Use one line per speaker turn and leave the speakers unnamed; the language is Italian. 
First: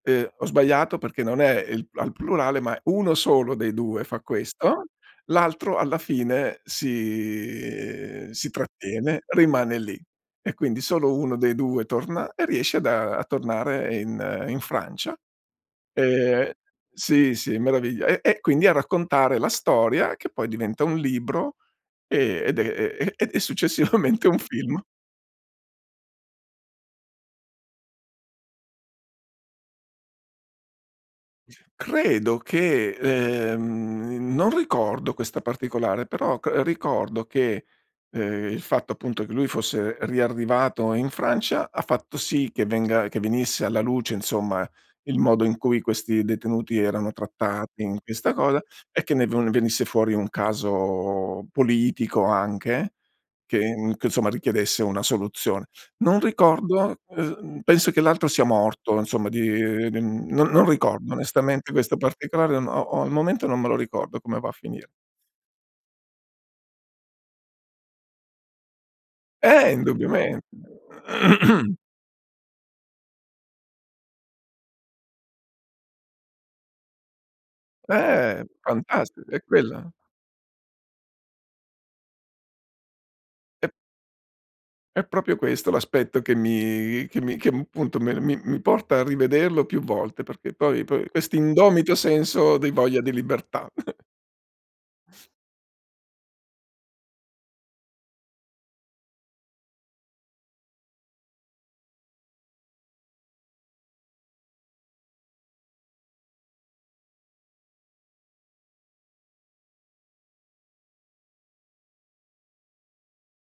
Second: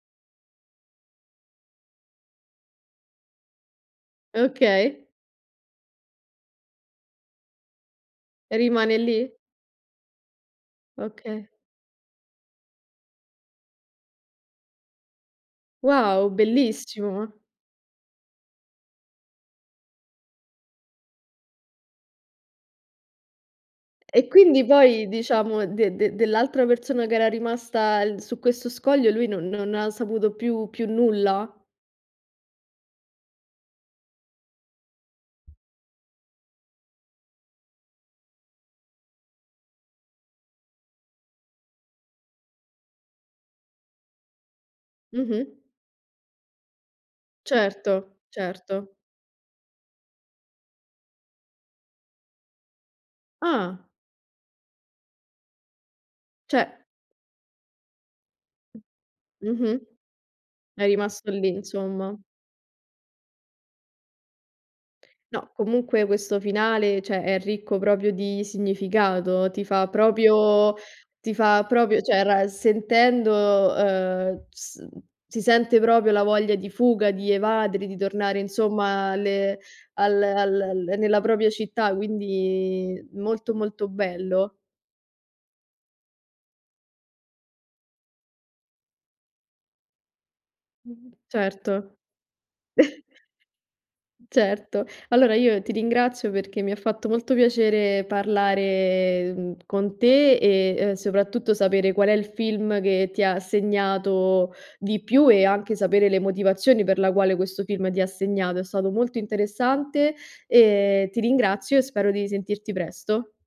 Eh ho sbagliato perché non è i al plurale, ma 1 solo dei 2 fa questo,
Okay.
l'altro alla fine si, si
Rimane
trattiene,
lì?
rimane lì e quindi solo 1
Okay.
dei 2 torna e riesce ad a tornare in in Francia.
Wow,
Ehm sì,
bellissimo!
sì, meraviglia. E e quindi a raccontare la storia che poi diventa un libro e ed è e e e successivamente
E
un
quindi
film.
poi diciamo de de dell'altra persona che era rimasta l su questo scoglio lui non non ha saputo più più nulla?
Credo che ehm non ricordo questa particolare, però cr ricordo che ehm il fatto appunto che lui fosse riarrivato in Francia ha fatto sì che venga che venisse alla luce insomma il modo in
Mh-mh.
cui questi detenuti erano trattati in
Certo,
questa cosa
certo.
e che ne no ne venisse fuori un caso politico anche
Ah.
che che insomma richiedesse una soluzione. Non
Cioè
ricordo ehm penso che l'altro sia morto insomma di
Mh-mh.
mhmm non non
È
ricordo
rimasto lì
onestamente questo
insomma.
particolare o o al momento non me lo ricordo come va a finire.
No, comunque questo finale, cioè, è ricco proprio di significato, ti
Eh!
fa
Indubbiamente.
proprio ti fa proprio cioè, ra sentendo ehm s si sente proprio la voglia di fuga, di evadere, di tornare,
Eh,
insomma,
fantastico, è
alle
quella
al al nella propria città, quindi molto, molto bello.
È proprio questo l'aspetto che mi che mi che appunto mi mi mi porta a rivederlo più volte perché poi poi questo indomito
Certo.
senso di voglia di libertà.
Certo. Allora io ti ringrazio perché mi ha fatto molto piacere parlare mh con te e ehm soprattutto sapere qual è il film che ti ha segnato di più e anche sapere le motivazioni per la quale questo film ti ha segnato. È stato molto interessante e ti ringrazio e spero di sentirti presto.